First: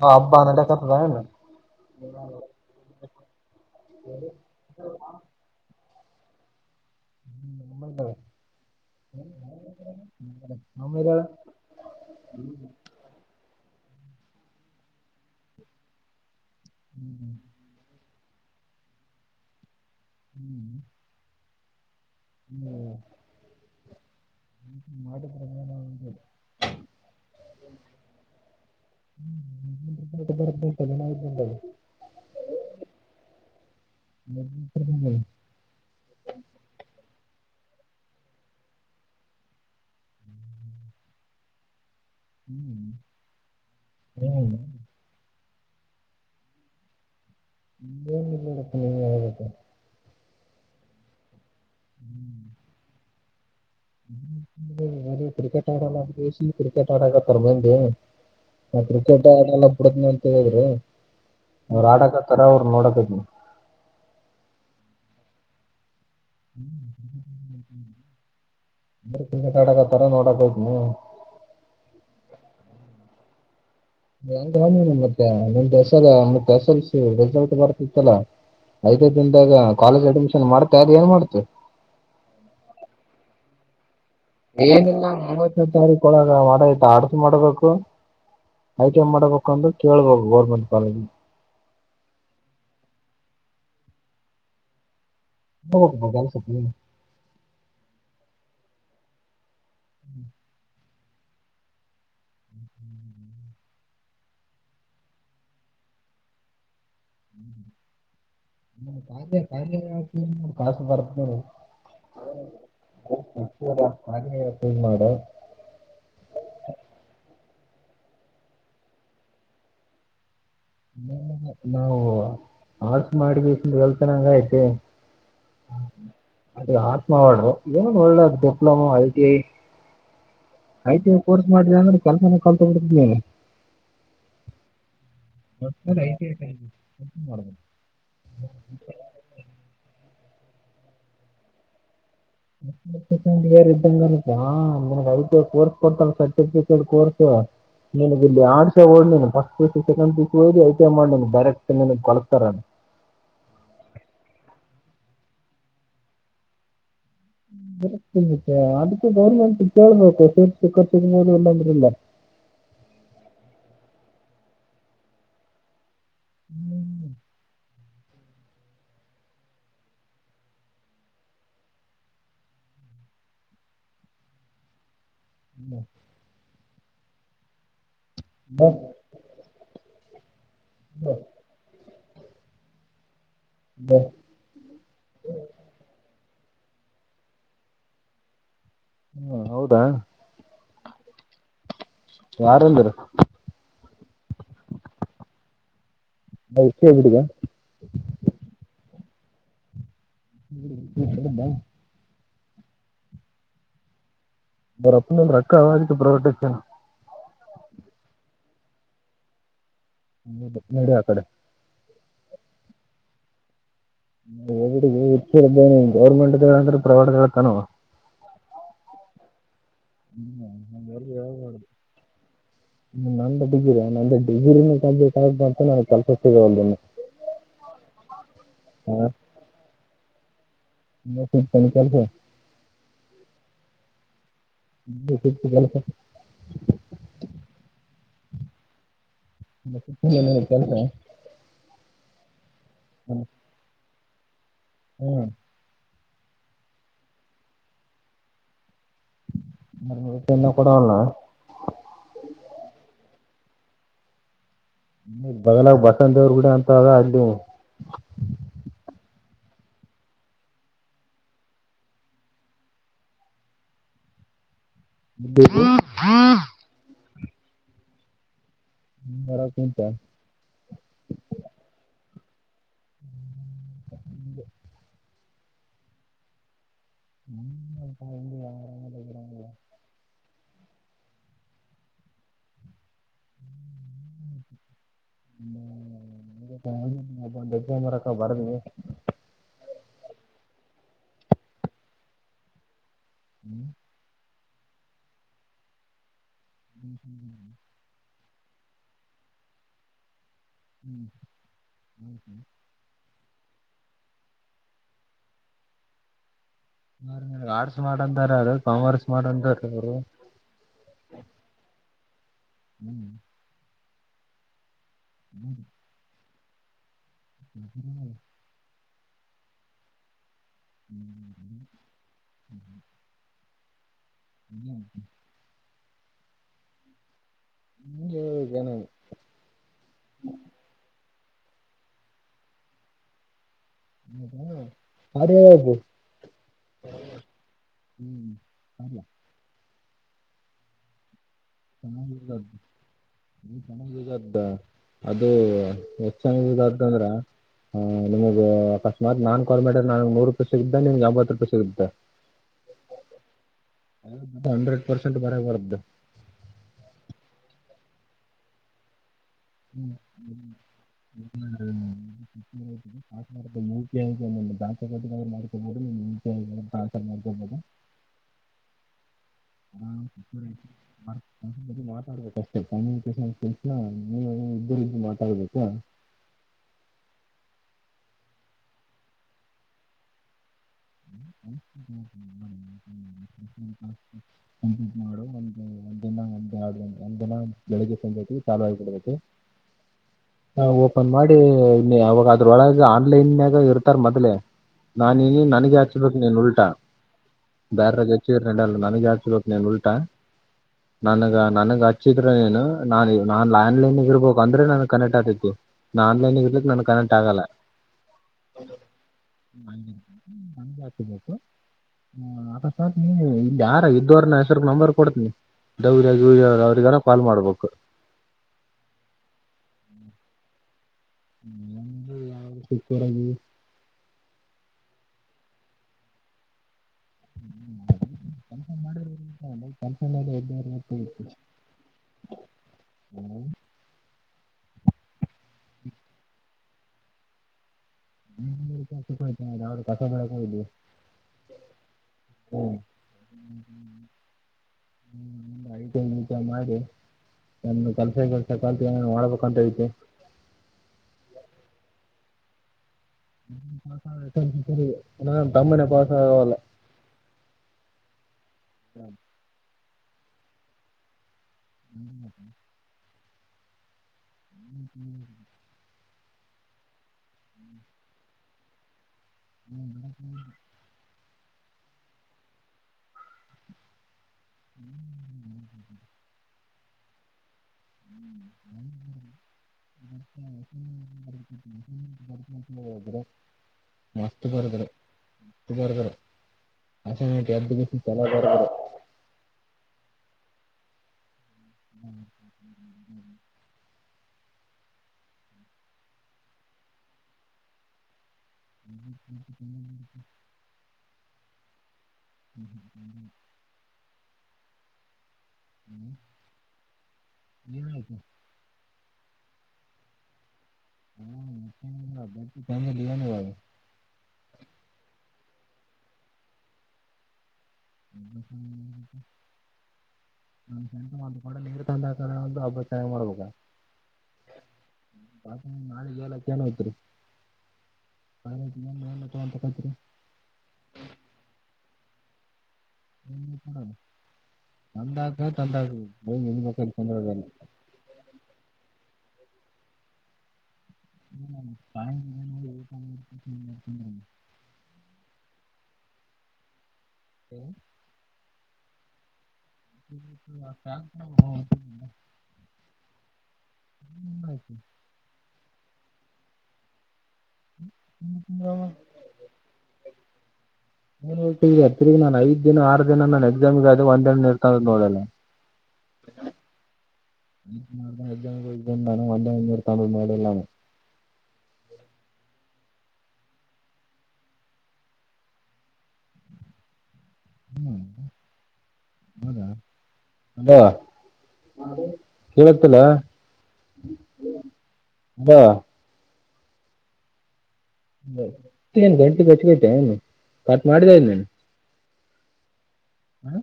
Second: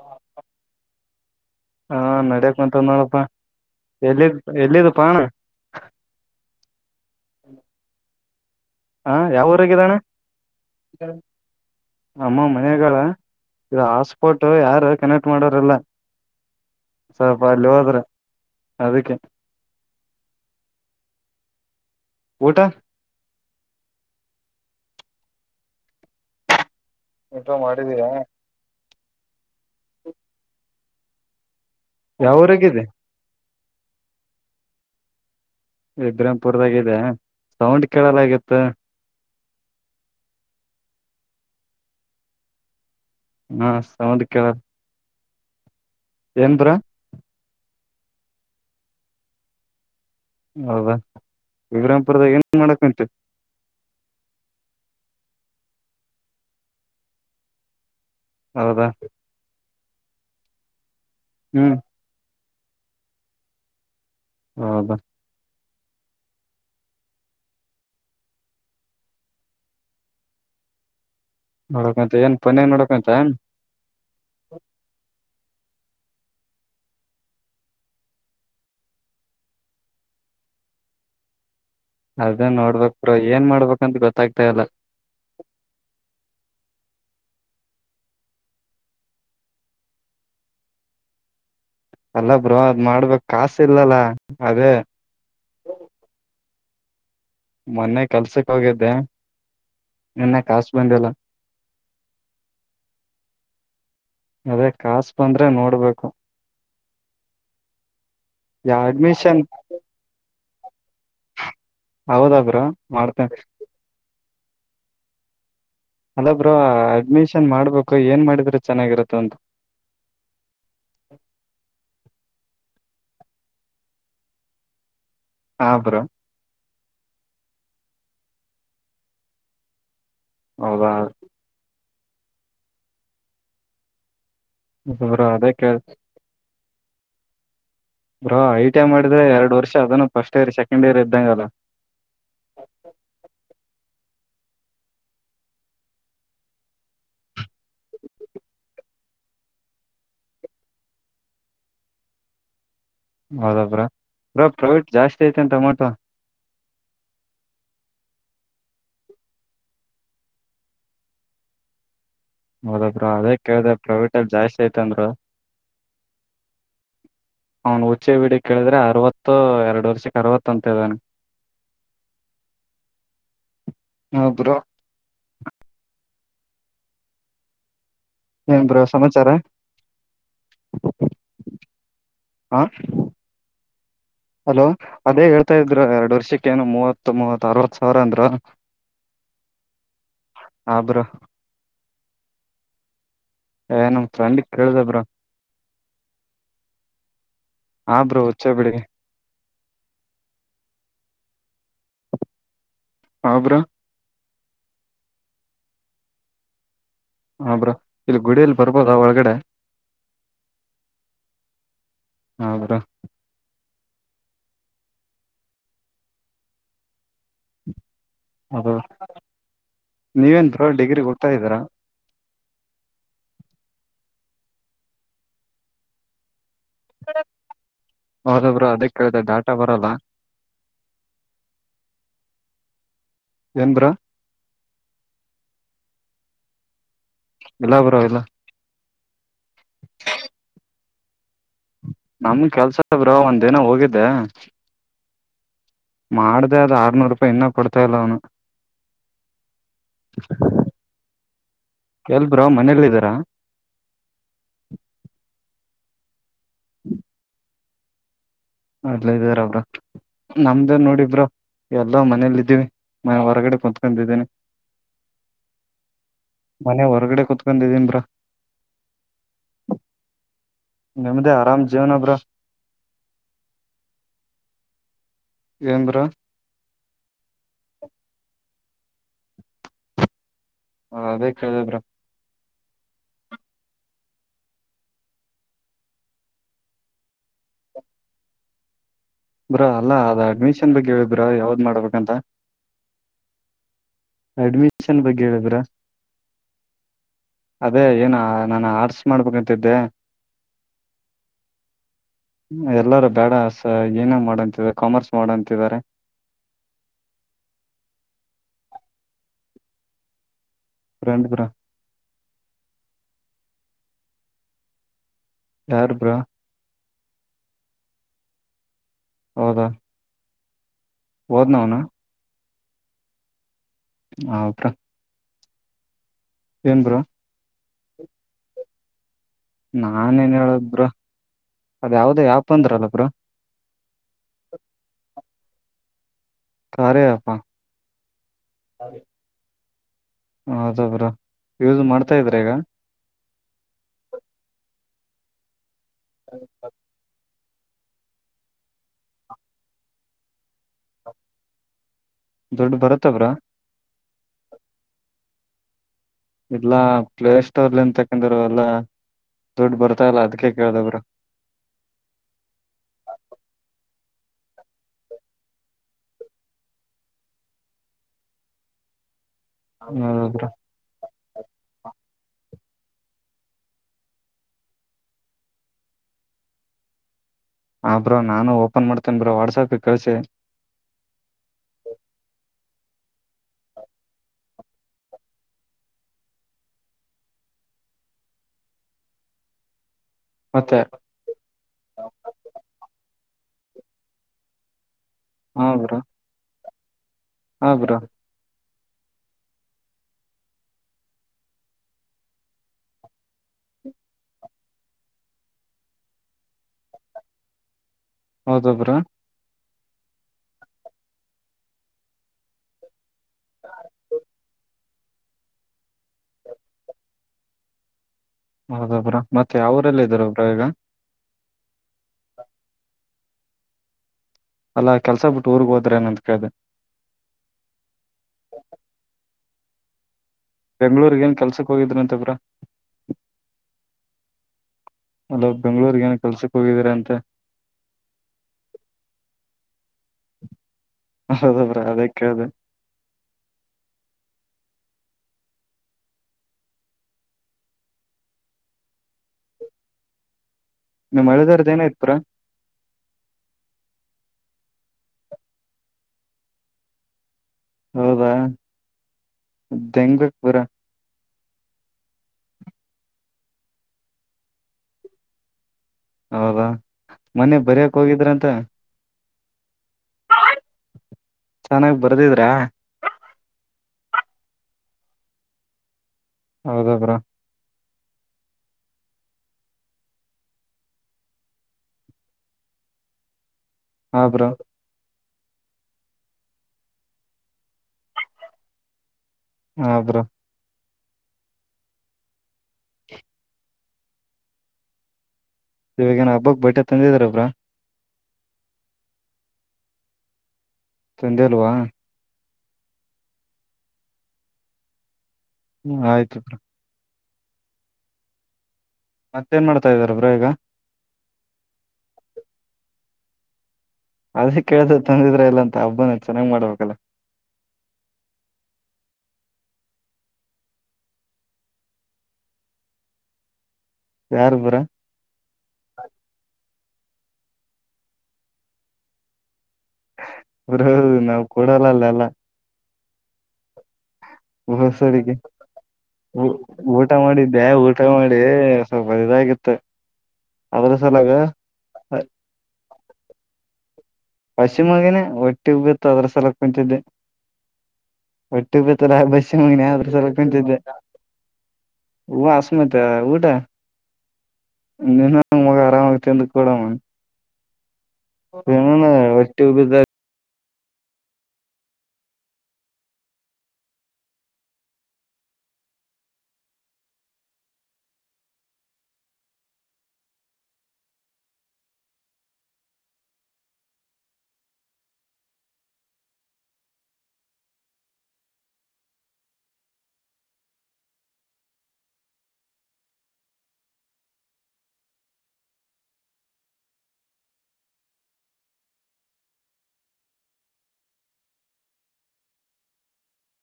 ಹ ಅಬ್ಬಾ ನಡೆ ಕಥದ ಹಾ ನಡ್ಯಕ್ ಕುಂತದ ನೋಡಪ್ಪಾ ಎಲ್ಲಿ ಎಲ್ಲಿದ್ದಪ್ಪಾ ಹ್ಮ ನಮ್ಮ ಹ ಯಾವಊರಾಗಿದೆ ಅಣ್ಣ ನಮ್ಮಿದ ನಮ್ಮ ಮನಾಗಾಲ ಈ ಹಾಸ್ಪೋರ್ಟ್ ಯಾರು ಕನೆಕ್ಟ್ ಮಾಡೋರಿಲ್ಲ ಸ್ವಲ್ಪ ಅಲ್ಲೆ ಹೋದ್ರೆ ಬಿಟ್ರೆ ಹ್ಮ್ ಊಟ ಹ್ಮ್ ಮಾಡಿದ್ [unintelligible] ಊಟ ಮಾಡಿದೀರಾ ಹ್ಮ್ [unintelligible] ಇನ್ ಐದು ದಿನದಲಿ ಯಾವೂರಾಗಿದೆ [unintelligible] [unintelligible] ಸೌಂಡ್ ಕೇಳದಗಿತು ಹ್ಮ್ ಹಾ ಸೌಂಡ್ ಕೆಲ್ಸ ದ್ರ [unintelligible] ಹೌದ ವಿಕ್ರಾಮಪುರದ ಏನ್ ಮಾಡಕ್ ಹೊಂಟೆ ಕ್ರಿಕೆಟ್ ಆಡಲ್ಲ [inaudible] ಕ್ರಿಕೆಟ್ ಆಡಕ [unintelligible] ಹ ಹೌದಾ ಕ್ರಿಕೆಟ್ ಆಡಲ್ಲ ಕುಡದನ್ನ ಅಂತ ಹೇಳಿದ್ರು ಹ್ಮ್ ಅವರ ಆಡಗಾ ಅತ್ತರ ಅವ್ರು ನೋಡಕ್ ಹೌದ ಹ್ಮ್ ಅಂದ್ರಾ ಕ್ರಿಕೆಟ್ಅಡಕ್ ಹತ್ರ ನೋಡಕ್ ಹೋಯಿತಿನಿ ನೋಡಕಂತ ಏನ್ ಪನೇ ನೋಡಕಂತ [unintelligible] ಸ ಮತ್ತೆ ಎಸ್ ಎಲ್ಸ ರಿಸಲ್ಟ್ ಬರ್ತಿತ್ತಲಾ ಐದ ದಿನದಾಗ ಕಾಲೇಜ್ ಅಡ್ಮಿಷನ್ ಮಾಡ್ತಾ ಅ ಏನ್ ಮಾಡ್ತು ಅದೇ ನೋಡ್ಬೇಕ್ ಬ್ರೊ ಏನ್ ಮಾಡ್ಬೇಕಂತ ಗೊತ್ತ ಏನಿಲ್ಲ ಮೂವತನ್ನೆ ತಾರೀಕ್ ಒಳಗ ಆಡೋಯಿತ ಆಡು ಮಾಡಬೇಕು ಐ ಟಿ ಐ ಮಾಡಬೇಕು ಅಂತ ಕೇಳ್ಬೇಕು ಗೋರ್ಮೆಂಟ್ ಕಾಲೇಜ್ಲ್ಲಿ ಅಲ್ಲ ಬ್ರೊ ಅದ್ ಮಾಡ್ಬೇಕ ಕಾಸ ಇಲ್ಲಲ್ಲ ಅದೇ [unintelligible] ಮೊನ್ನೆ ಕೆಲ್ಸಕ್ ಹೋಗಿದ್ದೆ ನನ್ನ ಕ ಬಂದಲ್ಲ ಇಲ್ಲ ಅದೇ ಕಾಸು ಬಂದ್ರೆ ನೋಡ್ಬೇಕು ಯಾವ ಖ ಅಡ್ಮಿಷನ್ ಖಿ ಕಾಸು ಬರ್ತಖ ಹೌದ ಬ್ರೋ ಮಾಡ್ತೇನೆ ಹ ಮಾಡ ಅಲ್ಲಬ್್ರ ಅಡ್ಮನ್ ನ್ ಮಾಡ್ಬೇಕು ಏನ್ ಮಾಡಿದ್ರೆ ಚೆನ್ನಾಗಿರುತ್ತ ಅಂತ ನ ನಾವು [unintelligible] ಆಳ್ಸ ಮಾಡಿಬೇಕಂದ ಹಲ್ತನಾಂಗ ಆಯ್ತೆ ಹಾ ಬ್ರೋ ಅದು ಆತ್ಮವಡು ಏನ್ ಒಳ್ಳದು ಡಿಪ್ಲೊಮಾ ಐತಿಐ ಹೌದಾ ಆಯ್ತ ಕೋರ್ಸ್ ಮಾಡ್ರ ಅಂಗ ಕೆಲ್ಸನ ಕಲ್ತಗಡ್ತೀನಿ ಹರ ಅದಕ್ಕೆ ಮಾಡ ಮಾಡಿದ್ರೆ ಎರಡ್ ವರ್ಷ ಅದನ್ನು ಫಸ್ಟ್ ಇಯರ್ ಸೆಕೆಂಡ್ ಇಯರ್ ಇ್ದಂ ಕಲ್ಲ ಂಡ್ ಇಯರ್ ಇದ್ದಂಗನ ನಗ್ ಐಟ ಕೋರ್ಸ್ ಕೊಡ್ತಲ್ಲ ಸರ್ಟಿಫಿಕೇಟ್ ಕೋರ್ಸ್ ನಿನ ಇಲ್ಲಿ ಆಡ್ಸ ಓ ಫಸ್ಟ್ ಪ ಸೆಕೆಂಡ್ ಪ ಓಿ ಐ ಟಿ ಐ ಮಾಡ ಡೈರೆಕ್ಟ್ ನಿನಗ್ಳತಾರ ಹೌದಬ್ರಾ ಬ್ರಾ ಪ್ರಾಫಿಟ್ ಜಾಸ್ತಿ ಐತೆ ಅಂತ ಅ ಮಾಡಟುವ ಅದಕ್ಕೆ ಗೌರ್ಮೆಂಟ್ ಕೇಳ್ಬೇಕು ಸೇರ್ಖರ್ಚ ಎಲ್ಲಂದಲ್ಲ ಹೌದಬ್ರ ಅದೇ ಕೇಳ್ದ ಪ್ರೈವೇಟ್ ಅಲ್ಲಿ ಜಾಸ್ತಿ ಐತಂದರು ಅವನ್ ಹುಚಿ ಬಿಡಿ ಕೇಳಿದ್ರೆ ಅರವತ್ತು ಎರಡು ವರ್ಷಕ್ ಅರವತ್ತು ಅಂತ ಇದ್ದಾನ ಹ ಏನ್ ಬ್ರೋ ಸಮಾಚಾರ ಹ ಹಾ ಹಲೋ ಅದೇ ಹೇಳ್ತಾ ಇದ್ರು ಎರಡು ವರ್ಷಕ್ಕೆ ೇನು ಮೂವತ್ತು ಮೂವತ್ ಅರವತ್ ಸಾವಿರ ಅಂದ್ರ ಹ್ಮ ಹೌದಾ ಹಬ್ರ ಯಾರಂದಾರ ಏ ನಮ್ ಚಂಡಿ ಕೇಳ್ದಬ್ರ ಇಷ್ಟೇ ಬಿಡಿಗೆ ಹಾ ಬ್ರೋ ಹಚ್ಚ ಬಿಡಿಿಗೆ ಬ ಹಬ್ರಾ ಬರಪ್ಪ ನಂದ್ರ ರಕ್ಕ ಅವಾಜಕ್ಕೆ ಪ್ರವಟಚ್ಚನ ಹಬ್ರಾ ಇಲ್ಲಿ ಗುಡಿಯಲ್ಲಿ ಬರ್ಬೋದ ಒಳಗಡೆ ನೀಡ ಮಡ ಆ ಕಡೆ ಹೌರ ೇ ಗೌರ್ಮೆಂಟ್ಂದ್ರೆ ಪ್ರವಟ್ ಕಾಣುವ [unintelligible] ಹದು [unintelligible] ಹ್ಮ್ರೆದ ವ ಮಾಡ ಹ್ಮ ನ [unintelligible] [unintelligible] [inaudible] ಡಿಗ್ರಿ ನ ಅಂದ್ರ ಡಿಗ್ರಿಿನ ಕಂಪ್ಲೀಟ್ ಆು ಅಂತ ನು ಕಸ [unintelligible] ಹೌದುಬ್ರೋಲಅದ ಕೇಳತ ಡಾಟ ಬರಲ್ಲ. ಮ ಸು ತ ಕೆಲ್ಸ ಏನ್ ಬ್ರೋ [inaudible] ಲ್ಲ [unintelligible] [unintelligible] ಇಲ್ಲ ಬ್ರೋ ಇಲ್ಲ ಮ ನ ಕತ [unintelligible] ನಮ್ಮ, - ಕೆಲ್ಸದ್ರ ಒಂದ ದಿನ ಹೋಗಿ, - ಅದಾ [inaudible] ಹ್ಮ್, ಮಾಡ್ದ ಆದ ಆರ್ನೂರು ರೂಪಾಯಿ ಇನ್ನ ಕೊಡ್ತಾಲ್ಲ ಅವ್ನು. ನೂರು ಕೊಡವಲ್ಲ - ಎಲ್ ಬ್ರೋ ಮನೇಲ್ಲ ಇದ್ದಾರಾ... ಬಲ ಬಸಂತವರು [inaudible] ಅಂತ ದಅಲ್ಲಿ., ಅಲ್ಲ ಇದಾರಬ್ರ ನಮ್ದೇ ನೋಡಿಬ್ರ ಎಲ್ಲೋ ಮನೇಲಿ ಇದ್ದೀವಿ. ಮನೆ ಹೊರಗಡೆ ಕುತ್ಕೊಂಡಿದ್ದೀನಿ. ಹ ಹಾ [inaudible] ತ್ ಬಂದಿದೀನ್ ಬ್ರೋ. ಹ್ಮರ ಕುಂತ [unintelligible] ನಿಮ್ದೇ ಆರಾಮ್ ಜೀವನಬ್ರೋ,, ಹ್ಮ್, ಎನ್ ಬ್ರೋ.. ಹ್ಮ್, [unintelligible] ಯ ಹರ [inaudible] ಹ ಅದೇ ಕಿದ್ರ [unintelligible] ಮರಕ್ಕ ಬರ್ದೆ [inaudible] ಬ್ರೋ, ಅಲ್ಲಾ ಅದ ಅಡ್ಮಿಷನ್ ಬಗ್ಗೆ ಹೇಳ ಬ್ರೋ ಯಾವ್ದ್ ಗಮಾಡ್ಬೇಕಂತ. ಹ್ಮ್ [inaudible] ಅಡ್ಮಿಷನ್ ಬಗ್ಗೆ ಹೇಳಿದ್ರ, - ಅದೇ ಏನಾ,,, ನಾನು ಆರ್ಟ್ಸ್ ಮಾಡ್ಬೇಕಂತಿದ್ದೆ., - ಹ್ಮ್, ಹ್ಮ್, ಹ್ಮ್,, ದಡಸ [unintelligible] ಏನ ಮಾಡಂತ ಕಾಮರ್ಸ್ ಮಾಡಂತಿದ್ದಾರೆ. ಆರ್ಟ್ಸ್ ಮಾಡಂತಾರ, ಅ ಕಾಮರ್ಸ್ ಮಾಡಂತಾರ ಅವರು- ಪ್ರೇಂಡ ಬ್ರೋ, ಹ್ಮ್, ಯಾರು? ಬ್ರೋ - ಹ ಹ್ಮ [inaudible] ಹೌದಾ,, ಹೋದ್ ನವನ ಹ್ಮ ಹಾ ಬ್ರೋ ಏನ್ ಬ್ರೋ ಹಂಗೆ ಇರೋದು ಜನ ನಾನ ನ್ ಹೇಳದು ಬ್ರೋ ಅದ ಯಾವ್ದ ಆ್ಯಪ್ ಅಂದ್ರಲ್ಲಬ್ರು [unintelligible] ಕಾರ್ಯ ಆಪ್ ಹಾ ಹ್ಮ್ ಕಾರ್ಯ ಹೌದ ಬ್ರೋ ಯೂಸ್ ಚೆನ್ನಾಗಿ ಮಾಡ್ತಾ ಇದ್ರ ಈಗ ಯೂಸ್ ಆಗ್ತದ ಅದು ಎಷ್ಟ ಚೆನ್ನಾಗಿ ಯೂಸ್ ಆಗ್ತದ ಹ್ ನಿಮಗ್ ಅಕಸ್ಮತ್ನ್ ಕಾಲ್ ಮಾಡಿದ್ರೆ ನನಗ್ ನೂರು ರೂಪಾಯಿ ಸಿಗಿದ್ದೆ ನಿಮಗ್ಗೆ ಎಂಬತ್ ರೂಪಾಯಿ ಸಿಗಿದ್ದೆ ದುಡ್ಡು ಬರುತ್ತಾ ಬ್ರೋ ಹಂಡ್ರೆಡ್ ಪರ್ಸೆಂಟ್ ಬರೆ ಬರುತ್ತಾ ಇಲ್ಲಾ ಪ್ಲೇ ಸ್ಟೋರ್ಲ್ಲಿನ್ ತಕಂದರು ಎಲ್ಲ ದುಡ್ಡು ಹ್ಮಾ ಬರ್ತಾ ಇಲ್ಲ ಅದಕ್ಕೆ ಕೇಳ್ದೆ ಬ್ರೋ ಹ ನಿ ದಾ ಮಾಡ್ಕೊಬೋದುಾನ್ರ್ ಮಾಡ್ಕೊಬೋುದು ಹಾ ಹೌದಾ ಬ್ರೋ ಮಾತಾಡ್ಬೇಕು ಕ್ಯುನಿಕೇಶನ್ ಕೆಸ ನೀವು ಇದ್ದರಿಂದ ಮಾತಾಡ್ಬೇಕಾ ಆಬ್ರೋ ನಾನು ಓಪನ್ ಮಾಡ್ತೇನ್ ಬ್ರೋ ವಾಟ್ಸಾಪ್ ಕಳಸಿ ಹ್ಮ ಹ್ಮ್ ಹ್ಮ ಪ್ಟ್ ಮಾಡು ಒಂದ ಒಂದಿನ ಒ ಒಂದ ದಿನ ಬೆಳಿಗ್ಗೆ ಸಂತಿ ಚಾಲ ಆಗಬಡ್ಬೇಕು ಹ ಮತ್ತೆ ಓಪನ್ ಮಾಡಿ ಅವಾಗ ಅದ್ರ ಒಳಗ ಆನ್ಲೈನ್ ಇರ್ತಾರ್ ಮೊದ್ಲೆ ನಾನ ನ ಹಾ ಬ್ರೋ ಚ ಬಕ ನೀ ಉಳ್ಳಾಟ ಹಾ ಬ್ರೋ ಬೇರೆ ಜೊತೆ ಇದ್ರೆ ನಡಿಯಲ್ಲ ನನಗ ಹಚ್ಬಬೇಕು ನೀನ್ ಉಲ್ಟಾ ನನ್ಗ ನನ್ಗ ಹಚ್ಚಿದ್ರೆ ನೀನು ನಾ ನಾನ್ ಆನ್ಲೈನ್ಗ ಇರ್ಬೇಕಕ್ ಅಂದ್ರೆ ನನ್ಗ್ ಕನೆಕ್ಟ್ ಆತೈತಿ ನಾ ಆನ್ಲೈನ್ಗ ಇರ್ಲಿಕ್ ನನ್ ಕನೆಕ್ಟ್ ಆಗಲ್ಲ ಹೌದ ಬ್ರಾ [unintelligible] ಹ್ಮ ನಗೆ ಆತಬೇಕು ಹ್ಮ ಆ ಸರ್ ಹ್ಮ್ ಇದ ಯಾರ ಇದ್ವರ ನ ಹೆಸರು ನಂಬರ್ ಕೊಡ್ತನಿ ಗೌರಿ ಅವ್ರಗಾರ ಕಾಲ್ ಮಾಡ್ಬೇಕು ಹೌದೊ ಬ್ರೋ ಮತ್ತೆ ಅವ್ರಲ್ಲ ಇದಾರೆ ಬ್ರೋ ಈಗ [unintelligible] ಅಲ್ಲಾ ಕೆಲ್ಸ ಬಿಟ್ಟು ಊರ್ಗ್ ಹೋದ್ರೆ ಏನಂತ ಕೇಳ್ದೆ [unintelligible] ಕೆಲ್ಸ ಮಾಡಿ ಬೆಂಗಳೂರಿಗೆ ಏನ್ ಕೆಲ್ಸಕ್ಕೆ ಹೋಗಿದ್ರಂತಾ ಬ್ರೋ ಅಲ್ಲ ಬೆಂಗ್ಗಳೂರ್ಗ ಏನ್ ಕಲ್ಸಕ್ ಹೋಗಿದೀರ ಅಂತೆ [unintelligible] ಹ್ಮ್ ಹೌದ ಬ್ರೋ ಅದೇ ಕೇಳ್ದೆ ಹ್ಮ್ ಐಟಂ ಗಿಟಂ ಮಾಡಿ [inaudible] ಏನರು ಕೆಲ್ಸ ಗಿಲ್ಸ ಕಲ್ತ್ ಏನಾನ ಮಾಡ್ಬೇಕಂತೈತೆ ನಿಮ್ಮ್ ಹಳಿ ದೇವ್ರುದ್ ಏನಾಯ್ತ್ ಬ್ರೋ ಪಾಸಾಗೈತು ಈ ಸರಿ ಇನ್ನ ನನ್ ತಮ್ಮನೆ ಪಾಸಾಗವಲ್ಲ ಹೌದಾ [unintelligible] ಹ್ಮ್ ಹ್ಮ್ ಹ್ಮ್ ಹೌದಾ ಮನ್ನೆ ಬರಿಯಾಕೋಗಿದ್ರಂತೆ ಹ್ಮ್ ಹ್ಮ್ ಹ್ಮ್ ಚೆನ್ನಾಗ್ ಬರ್ದಿದ್ರ ಹ್ಮ್ ಹ್ಮ್ ಹ್ಮ್ ಹೌದು ಬ್ರೋ [unintelligible] ಹಾ ಮಸ್ತ್ ಬ್ರೋ ಬರ್ದರು ಬರ್ದರು [unintelligible] ಚಲೋ ಬರದ್ರು ಹಾ ಬ್ರೋ [unintelligible] ಇವಾಗೇನ್ ಹಬ್ಬಕ್ಕೆ ಬಟ್ಟೆ ತಂದಿದೀರಾ ಬ್ರೋ [unintelligible] ತಂದ್ಯಾಲ್ವ ಹ್ಮ್ ಹ್ಮ್ ತಂದಿಲ್ಲ ಹ್ಮ್ ಆಯ್ತು ಬ್ರೋ ಏನಾಯ್ತು ಮತ್ತೇನ್ ಮಾಡ್ತಿದಿರ ಬ್ರೋ ಈಗ ಹ್ಮ್ ಏನಿಲ್ಲ ಬ್ರೋ [unintelligible] ಅದೇ ಕೇಳ್ದೆ ತಂದಿದ್ರ ಇಲ್ಲ ಅಂತ ಹಬ್ಬನ ಚೆನ್ನಾಗ್ಮಾಡ್ಬೇಕಲ್ಲ ಒಂದು ಕೂಡ ನೀರು ತಂದಕಾರಿಲ್ಲಾಂದ್ರು ಹಬ್ಬ ಚೆನಾಗ್ಮಾಡ್ಬೇಕ ಯಾರು ಬ್ರ ನಾಳೆ ಏಳಕ್ಕೇನೈತ್ರಿ [unintelligible] ಬ್ರೋ ನಾವ್ ಕೊಡಲ್ಲಲ್ಲ ಏನ್ನು ಕೊಡಲ್ಲ ಹೊಸ ಉಡುಗಿ ಹೋಗಿ ನಿಲ್ಬೇಕಲ್ಲಿ [inaudible] ಊಟ ಕುಂದ್ರದಲ್ಲಿ ಮಾಡಿದ್ದೆ ಊಟ ಮಾಡಿ ಸ್ವಲ್ಪ್ [unintelligible] [unintelligible] ಹ್ಮ್ ಅಸಿಮಗನ ಒಟ್ಟಿಗ್ಬಿತ್ತು ಅದ್ರ್ ಸಲ್ವಾಗ್ ಕುಂತಿದ್ದೆ ಹ್ಮ್ ಅಟ್ಟಿ ಬೆಯ್ತುನಗ್ಬೇಸ್ ನ್ನೆ ಆದ್ರು ಸಾಲ್ವಗ್ ನಿಂತಿದ್ದೆ ಉವಸ್ಮಿತ ಊಟ ಮಗ ಆರಾಮಗ್ ತಂದು ಕೊಡವ ಹ್ಮ್ ಹಣ ಒಟ್ಟ ಉಬ್ಬಿದ ಏನೇತಿ ತಿರಿಗಿ ನಾನು ಐದ್ ದಿನ ಆರು ದಿನ ನಾನ ಎಕ್ಸಾಮಗೆ ಆದ ಒಂದಣ ನೀರ್ತಂದದ್ದು ನೋಡಲ್ಲ ಈಸ್ದಿನ ನಾನು ಎಕ್ಸಾಮಿಗಿ ಹೊಗಿ ಬಂದು ನಾನು ಒಂ. ದಿನ ನೀರ್ತಂದದ್ದು ನೋಡಿಲ್ಲ ನಾನು ಹ್ಮ್ ಹದಾ ಅಲ ಕೇಳತಿಲ್ಲ ಅಲ ನ್ ಗಂಟಿಚ್ಬೈತೆನು ಕಟ್ ಮಾಡಿದ ನೀನ್ ಹ್ಮ